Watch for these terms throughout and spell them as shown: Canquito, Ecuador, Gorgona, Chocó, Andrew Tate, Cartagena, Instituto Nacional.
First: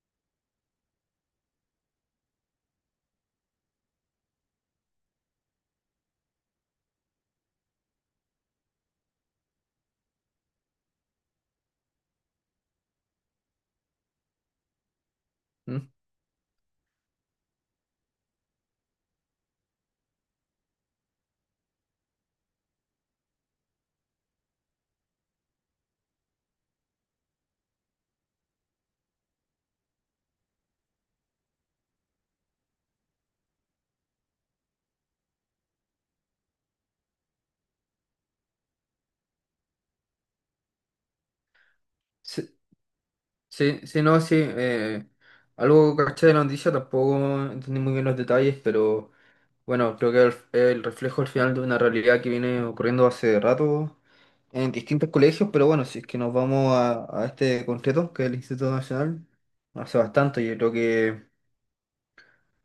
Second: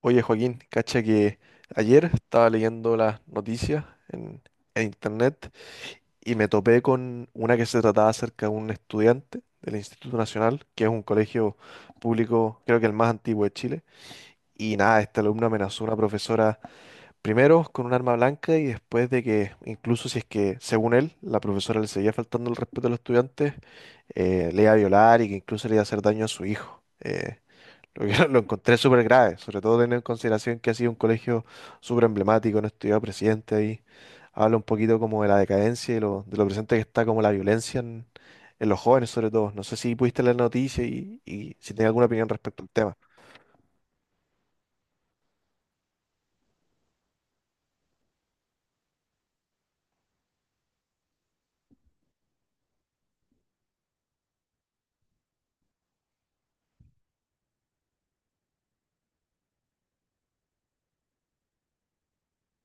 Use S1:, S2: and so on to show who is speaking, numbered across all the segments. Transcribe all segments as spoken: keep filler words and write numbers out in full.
S1: Oye, Joaquín, cacha que ayer estaba leyendo las noticias en, en internet y me topé con una que se trataba acerca de un estudiante del Instituto Nacional, que es un colegio público, creo que el más antiguo de Chile. Y nada, este alumno amenazó a
S2: Mm.
S1: una profesora primero con un arma blanca y después de que, incluso si es que, según él, la profesora le seguía faltando el respeto a los estudiantes, eh, le iba a violar y que incluso le iba a hacer daño a su hijo. Eh, lo, que- lo encontré súper grave, sobre todo teniendo en consideración que ha sido un colegio súper emblemático, no estudiaba presidente ahí. Habla un poquito como de la decadencia y lo, de lo presente que está como la violencia en, en los jóvenes, sobre todo. No sé si pudiste leer la noticia y, y si tienes alguna opinión
S2: Sí,
S1: respecto al tema.
S2: sí, sí, no, sí. Eh, algo que caché de la noticia, tampoco entendí muy bien los detalles, pero bueno, creo que es el, el reflejo al final de una realidad que viene ocurriendo hace rato en distintos colegios, pero bueno, si es que nos vamos a, a este concreto, que es el Instituto Nacional, hace bastante, yo creo que,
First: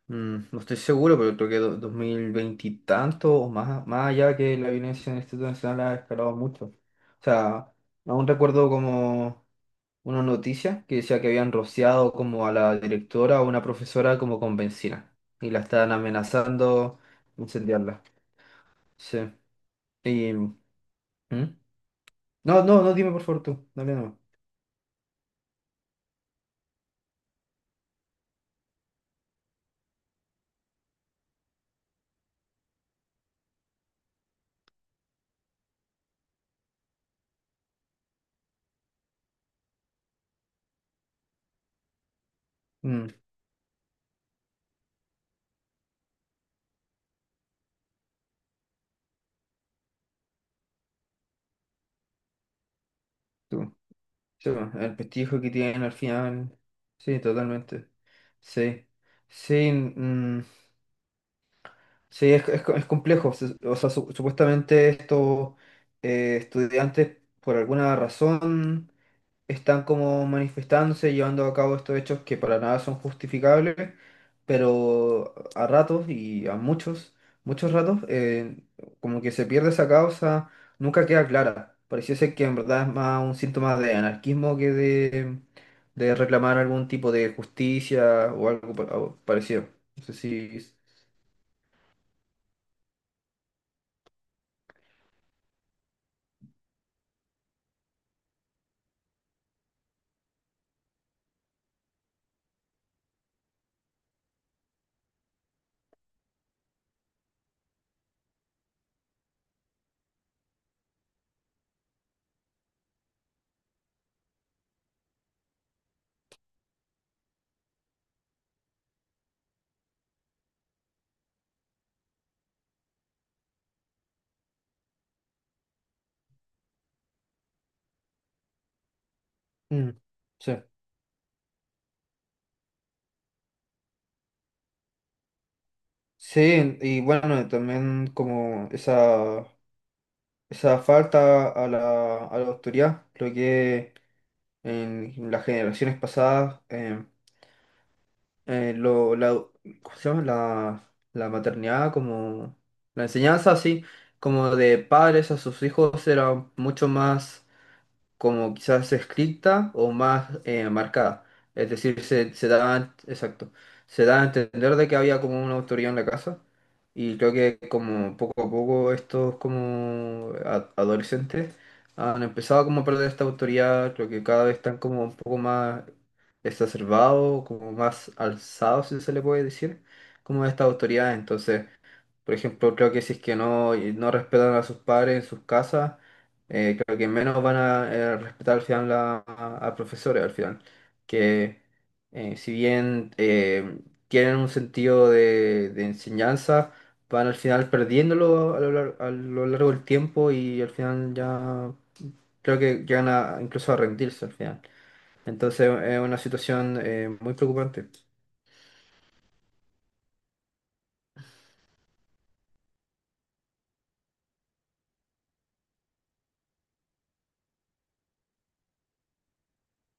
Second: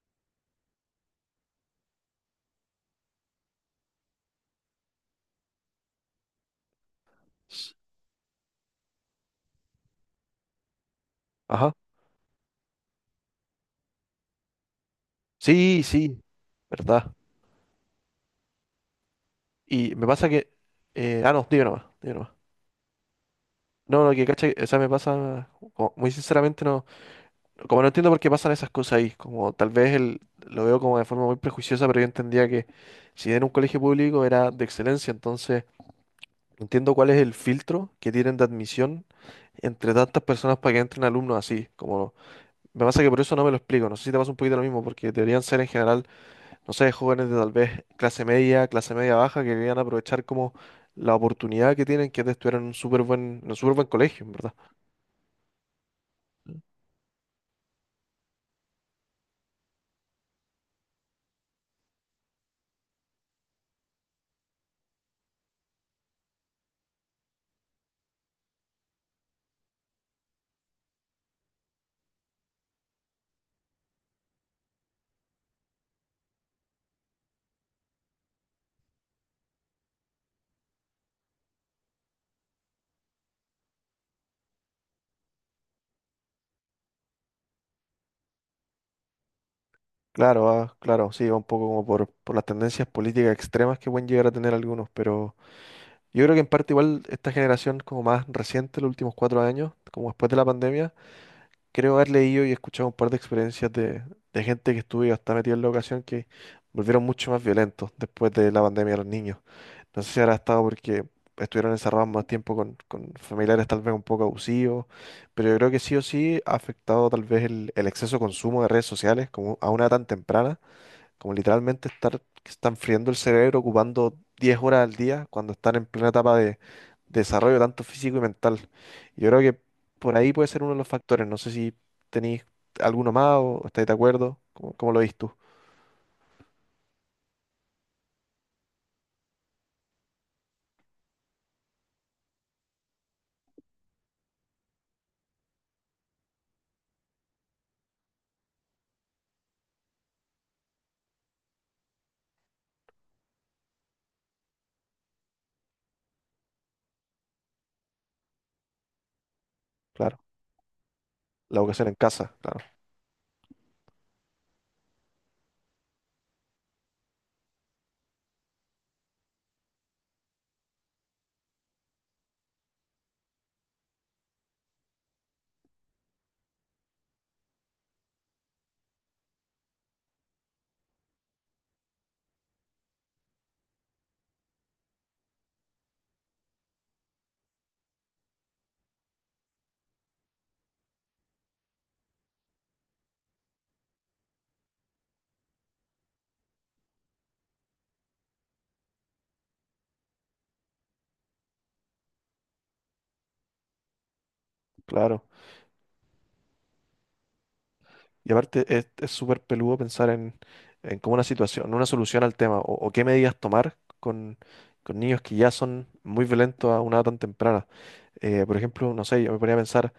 S2: mm, no estoy seguro, pero creo que do- dos mil veinte y tanto, o más, más allá que la violencia en el Instituto Nacional ha escalado mucho. O sea, aún recuerdo como unas noticias que decía que habían
S1: Ajá.
S2: rociado como a la directora o una profesora como con benzina y la
S1: Sí,
S2: estaban
S1: sí,
S2: amenazando
S1: verdad.
S2: incendiarla. Sí.
S1: Y me pasa
S2: Y,
S1: que...
S2: ¿Mm?
S1: eh, ah, no,
S2: ¿Mm?
S1: dime nomás, dime nomás.
S2: No, no, no, dime por favor tú. Dale,
S1: No, lo
S2: no.
S1: que cacha, que- o sea, me pasa, como- muy sinceramente no. Como no entiendo por qué pasan esas cosas ahí, como tal vez el, lo veo como de forma muy prejuiciosa, pero yo entendía que si era un colegio público era de excelencia, entonces entiendo cuál es el filtro que tienen de admisión entre tantas personas para que entren alumnos así, como me pasa
S2: Mm,
S1: que por eso no me lo explico, no sé si te pasa un poquito lo mismo, porque deberían ser en general, no sé, jóvenes de tal vez clase media, clase media baja, que querían aprovechar como la oportunidad que tienen, que es de estudiar en un súper buen, en un súper
S2: Tú.
S1: buen colegio, en
S2: Sí,
S1: verdad.
S2: bueno, el prestigio que tienen al final. Sí, totalmente. Sí. Sí, mm, mm, sí, es, es, es complejo. Se- O sea, su- supuestamente estos eh, estudiantes por alguna razón están como manifestándose, llevando a cabo estos hechos que para nada son justificables, pero a ratos y a muchos, muchos ratos, eh, como que se pierde esa causa, nunca queda clara. Pareciese que en verdad es más un síntoma de anarquismo que de, de reclamar algún tipo de justicia o algo pa- o parecido. No sé
S1: Claro,
S2: si...
S1: ah, claro, sí, va un poco como por, por las tendencias políticas extremas que pueden llegar a tener algunos, pero yo creo que en parte igual esta generación como más reciente, los últimos cuatro años, como después de la pandemia, creo haber leído y escuchado un par de experiencias de, de gente que estuvo y está metida en la ocasión que volvieron mucho más violentos después de la pandemia los niños. No sé si habrá estado porque estuvieron encerrados más tiempo con, con familiares tal vez un poco abusivos, pero yo creo que sí o sí ha afectado tal vez el, el exceso de consumo de redes sociales como a una edad tan temprana como literalmente estar, que están friendo el cerebro ocupando diez horas al día cuando están en plena etapa de desarrollo tanto físico y mental. Yo creo que
S2: Mm,
S1: por ahí puede
S2: Sí.
S1: ser uno de los factores. No sé si tenéis alguno más o estáis de acuerdo. ¿Cómo, cómo lo veis tú?
S2: Sí, y bueno, también como esa, esa falta a la, a la autoridad, creo que en las generaciones pasadas, eh, eh, lo, la, ¿cómo se llama? La, la maternidad, como la enseñanza así, como de padres a sus hijos, era mucho más como quizás escrita o
S1: Claro.
S2: más eh, marcada.
S1: La
S2: Es
S1: educación en
S2: decir, se,
S1: casa,
S2: se
S1: claro,
S2: da, exacto, se da a entender de que había como una autoría en la casa y creo que, como poco a poco, estos como a- adolescentes han empezado como a perder esta autoría, creo que cada vez están como un poco más exacerbados, como más alzados, si se le puede decir, como esta autoridad. Entonces, por ejemplo, creo que si es que no, no respetan a sus padres en sus casas, eh, creo que menos van a eh, respetar al final la- a, a profesores, al final. Que eh, si bien eh, tienen un sentido de, de enseñanza, van al final perdiéndolo a lo, lar- a lo largo del tiempo y al final ya creo que llegan a, incluso a rendirse al final.
S1: claro.
S2: Entonces es una situación eh, muy preocupante.
S1: Y aparte es es súper peludo pensar en, en como una situación, una solución al tema o, o qué medidas tomar con, con niños que ya son muy violentos a una edad tan temprana. Eh, por ejemplo, no sé, yo me ponía a pensar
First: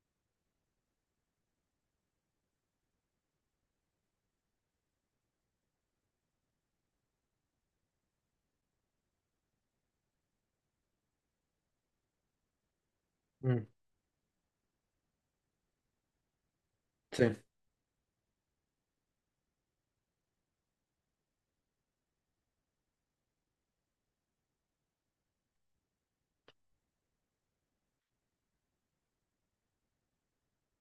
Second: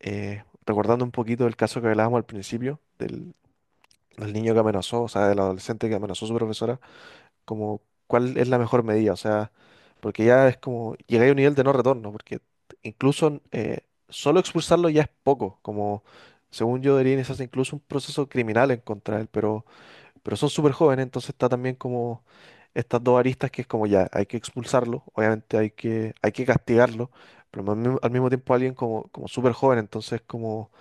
S1: eh, recordando un poquito el caso que hablábamos al principio, del, del niño que amenazó, o sea, del adolescente que amenazó a su profesora, como cuál es la mejor medida, o sea, porque ya es como, llegué a un nivel de no retorno, porque incluso
S2: Mm.
S1: eh, solo expulsarlo ya es poco, como según yo debería
S2: Sí.
S1: iniciarse incluso un proceso criminal en contra de él, pero, pero son súper jóvenes, entonces está también como estas dos aristas que es como ya, hay que expulsarlo, obviamente hay que, hay que castigarlo, pero al mismo, al mismo tiempo alguien como, como súper joven, entonces como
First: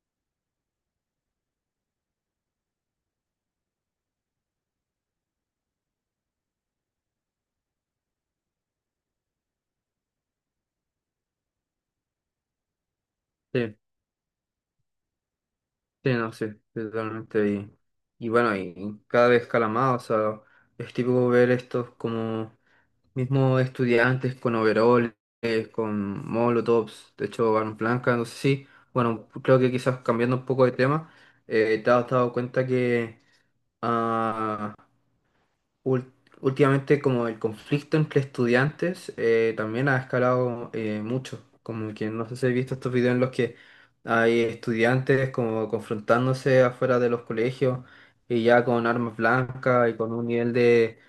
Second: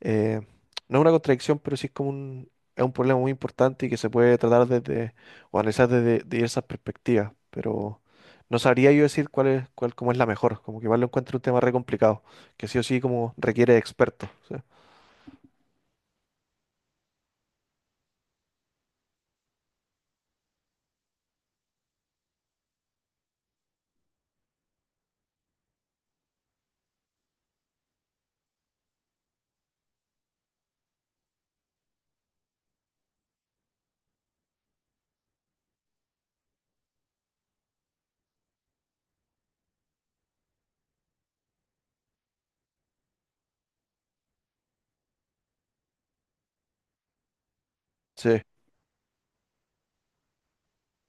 S1: eh, no es una contradicción, pero sí es como un, es un problema muy importante y que se puede tratar desde, o analizar desde diversas perspectivas, pero no sabría yo decir cuál es, cuál, cómo es la mejor, como que igual lo encuentro un tema re complicado, que sí o sí como requiere de
S2: Sí.
S1: expertos. O
S2: Sí, no, Sí, totalmente. Y, y bueno, y cada vez cala más, o sea, es típico ver estos como mismos estudiantes con overoles, con molotovs, de hecho, armas blancas, no sé si, bueno, creo que quizás cambiando un poco de tema, eh, te has dado cuenta que ah, Ul- últimamente como el conflicto entre estudiantes eh, también ha escalado eh, mucho, como que no sé si he visto estos videos en los que hay estudiantes como confrontándose afuera de los colegios
S1: sí,
S2: y ya con armas blancas y con un nivel de,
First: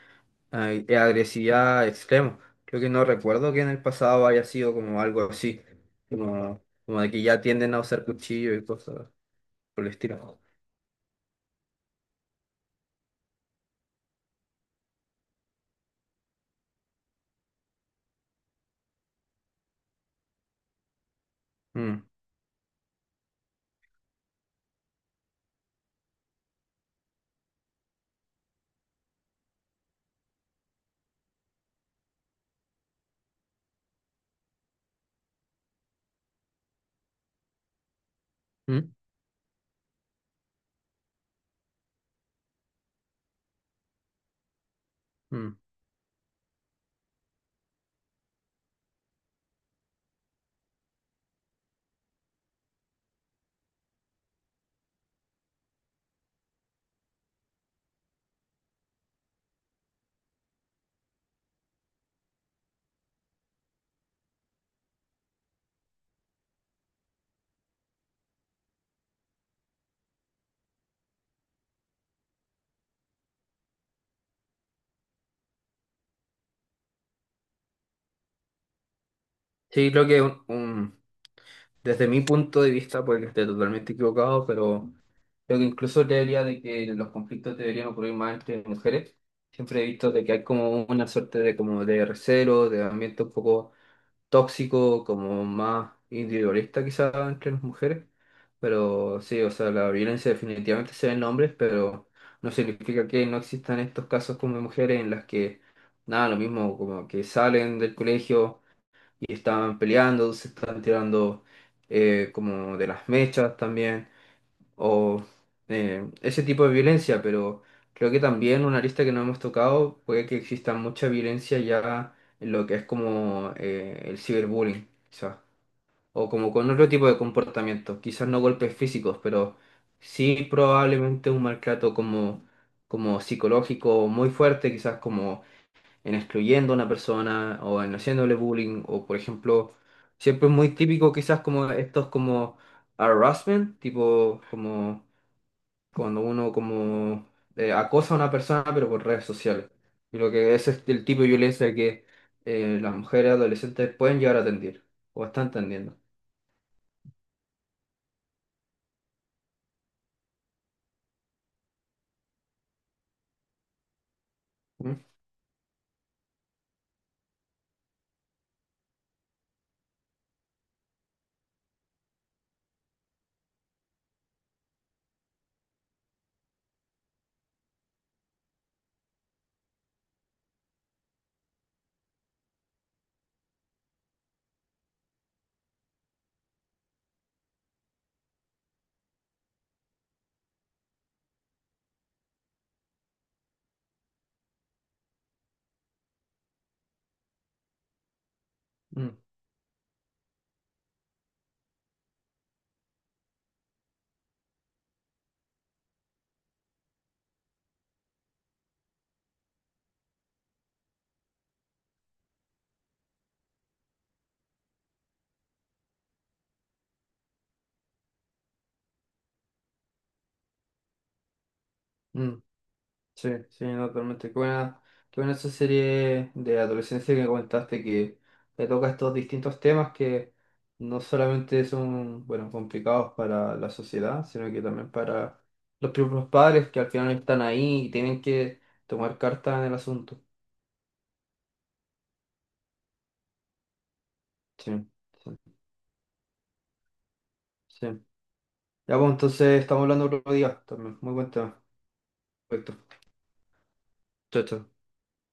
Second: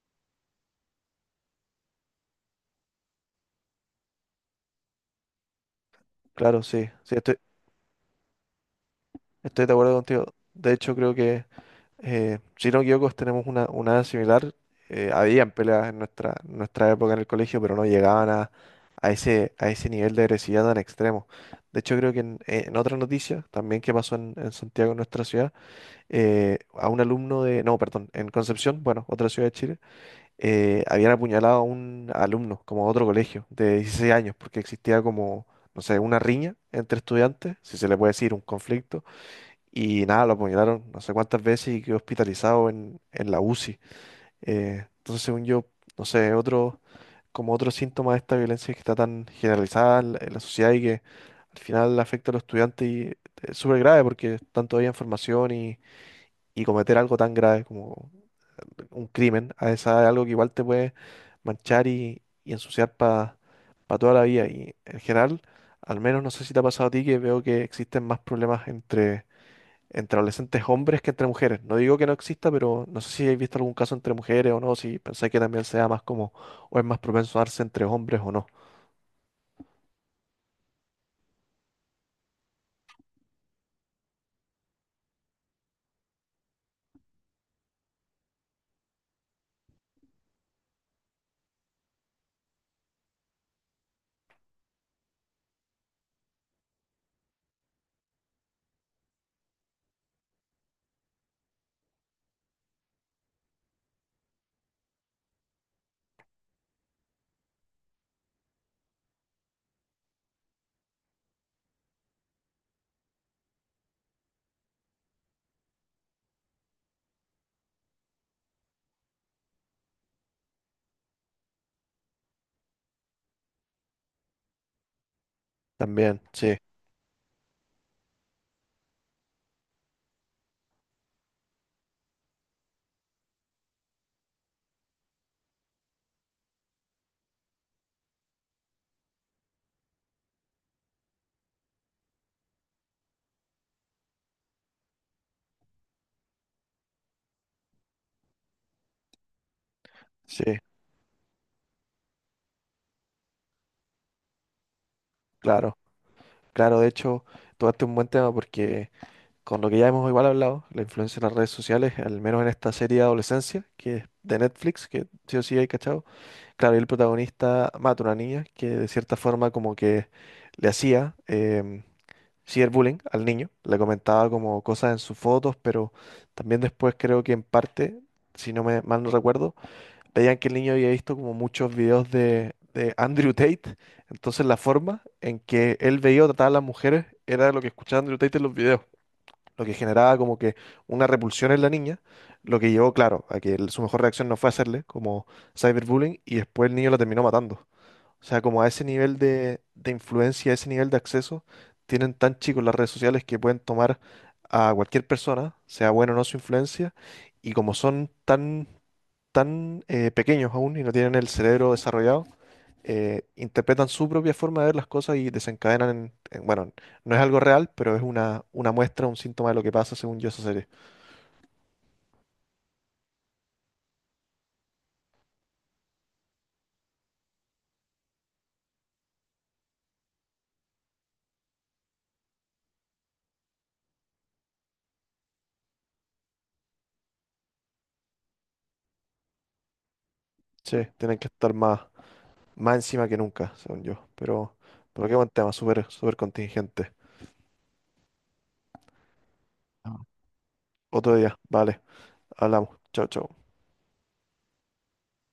S2: eh, de agresividad extremo. Creo que no recuerdo que en el pasado haya sido como algo así, como,
S1: claro, sí,
S2: como de
S1: sí,
S2: que
S1: estoy,
S2: ya tienden a usar cuchillo y cosas
S1: estoy de
S2: por el
S1: acuerdo contigo.
S2: estilo.
S1: De hecho, creo que eh, si no me equivoco, tenemos una, una edad similar. Eh, habían peleas en nuestra, nuestra época en el colegio, pero no llegaban a, a ese, a ese nivel de agresividad tan extremo. De hecho,
S2: Mm,
S1: creo que en, en otra noticia, también que pasó en, en Santiago, en nuestra ciudad, eh, a un alumno de, no, perdón, en Concepción, bueno, otra ciudad de Chile, eh, habían apuñalado a un alumno, como a otro colegio, de 16 años, porque existía como, no sé, una riña entre estudiantes, si se le puede decir, un
S2: mm,
S1: conflicto y nada, lo apuñalaron no sé cuántas veces y quedó hospitalizado en, en la UCI. Eh, entonces, según
S2: mm.
S1: yo, no sé, otro, como otro síntoma de esta violencia que está tan generalizada en la, en la sociedad y que al final afecta a los estudiantes y es súper grave porque están todavía en formación y, y cometer algo tan grave como un crimen a esa edad es algo que igual te puede manchar y, y ensuciar para toda la vida. Y en general, al menos no sé si te ha pasado a ti que veo que existen más problemas entre entre adolescentes hombres que entre mujeres. No digo que no exista, pero no sé si habéis visto algún caso entre mujeres o no, si pensáis que también sea más como, o es más propenso a darse entre hombres o no.
S2: Sí, creo que un, un- desde mi punto de vista, puede que esté totalmente equivocado, pero creo que incluso creería de que los conflictos deberían ocurrir más entre mujeres. Siempre he visto de que hay como una suerte de como de recelo, de ambiente un poco tóxico, como más individualista quizás entre las mujeres. Pero sí, o sea, la violencia definitivamente se ve en hombres, pero no significa que no existan estos casos como de mujeres en las que, nada, lo mismo, como que salen del colegio y estaban peleando, se estaban tirando eh, como de las mechas también, o eh, ese tipo de violencia, pero creo que también una arista que no hemos tocado puede que exista mucha violencia ya en lo que es como eh, el ciberbullying, quizás,
S1: También,
S2: o como
S1: sí,
S2: con otro tipo de comportamiento, quizás no golpes físicos, pero sí probablemente un maltrato como, como psicológico muy fuerte, quizás como en excluyendo a una persona o en haciéndole bullying o, por ejemplo, siempre es muy típico quizás como estos como harassment, tipo como cuando uno como eh, acosa a una persona pero por redes sociales. Y lo que
S1: sí,
S2: ese es el tipo de violencia que eh, las mujeres adolescentes pueden llegar a atender o están
S1: claro.
S2: atendiendo.
S1: Claro, de hecho, tocaste un buen tema porque con lo que ya hemos igual hablado, la influencia de las redes sociales, al menos en esta serie de adolescencia, que es de Netflix,
S2: ¿Mm?
S1: que sí o sí hay cachado, claro, y el protagonista mata a una niña que de cierta forma como que le hacía, em, cyberbullying al niño, le comentaba como cosas en sus fotos, pero también después creo que en parte, si no me mal no recuerdo, veían que el niño había visto como muchos videos de, de Andrew Tate, entonces la forma en que él veía o trataba a las mujeres era lo que escuchaba Andrew Tate en los videos, lo que generaba como que una repulsión en la niña, lo que llevó, claro, a que el- su mejor reacción no fue hacerle como cyberbullying y después el niño la terminó matando. O sea, como a ese
S2: Mm,
S1: nivel de, de influencia, a ese nivel de acceso, tienen tan chicos las redes sociales que pueden tomar a cualquier persona, sea bueno o no su influencia, y como son tan, tan eh, pequeños aún y no tienen el cerebro desarrollado, eh, interpretan su propia forma de ver las cosas y desencadenan en, en- bueno, no es algo real, pero es una, una muestra, un síntoma de lo que pasa según yo esa serie.
S2: mm. Sí, sí, no, totalmente. Qué buena, qué buena esa serie de adolescencia que comentaste, que te toca estos distintos temas que no solamente son, bueno, complicados para la sociedad, sino que también para los propios padres que al final están ahí y tienen que tomar carta en el asunto.
S1: Sí, tienen que estar más, más encima que nunca, según yo. Pero,
S2: Sí,
S1: pero qué buen
S2: sí,
S1: tema, súper, súper contingente.
S2: sí. Ya, pues entonces estamos hablando otro día también. Muy
S1: Otro
S2: buen
S1: día,
S2: tema.
S1: vale. Hablamos.
S2: Perfecto.
S1: Chao, chao.
S2: Chao, chao.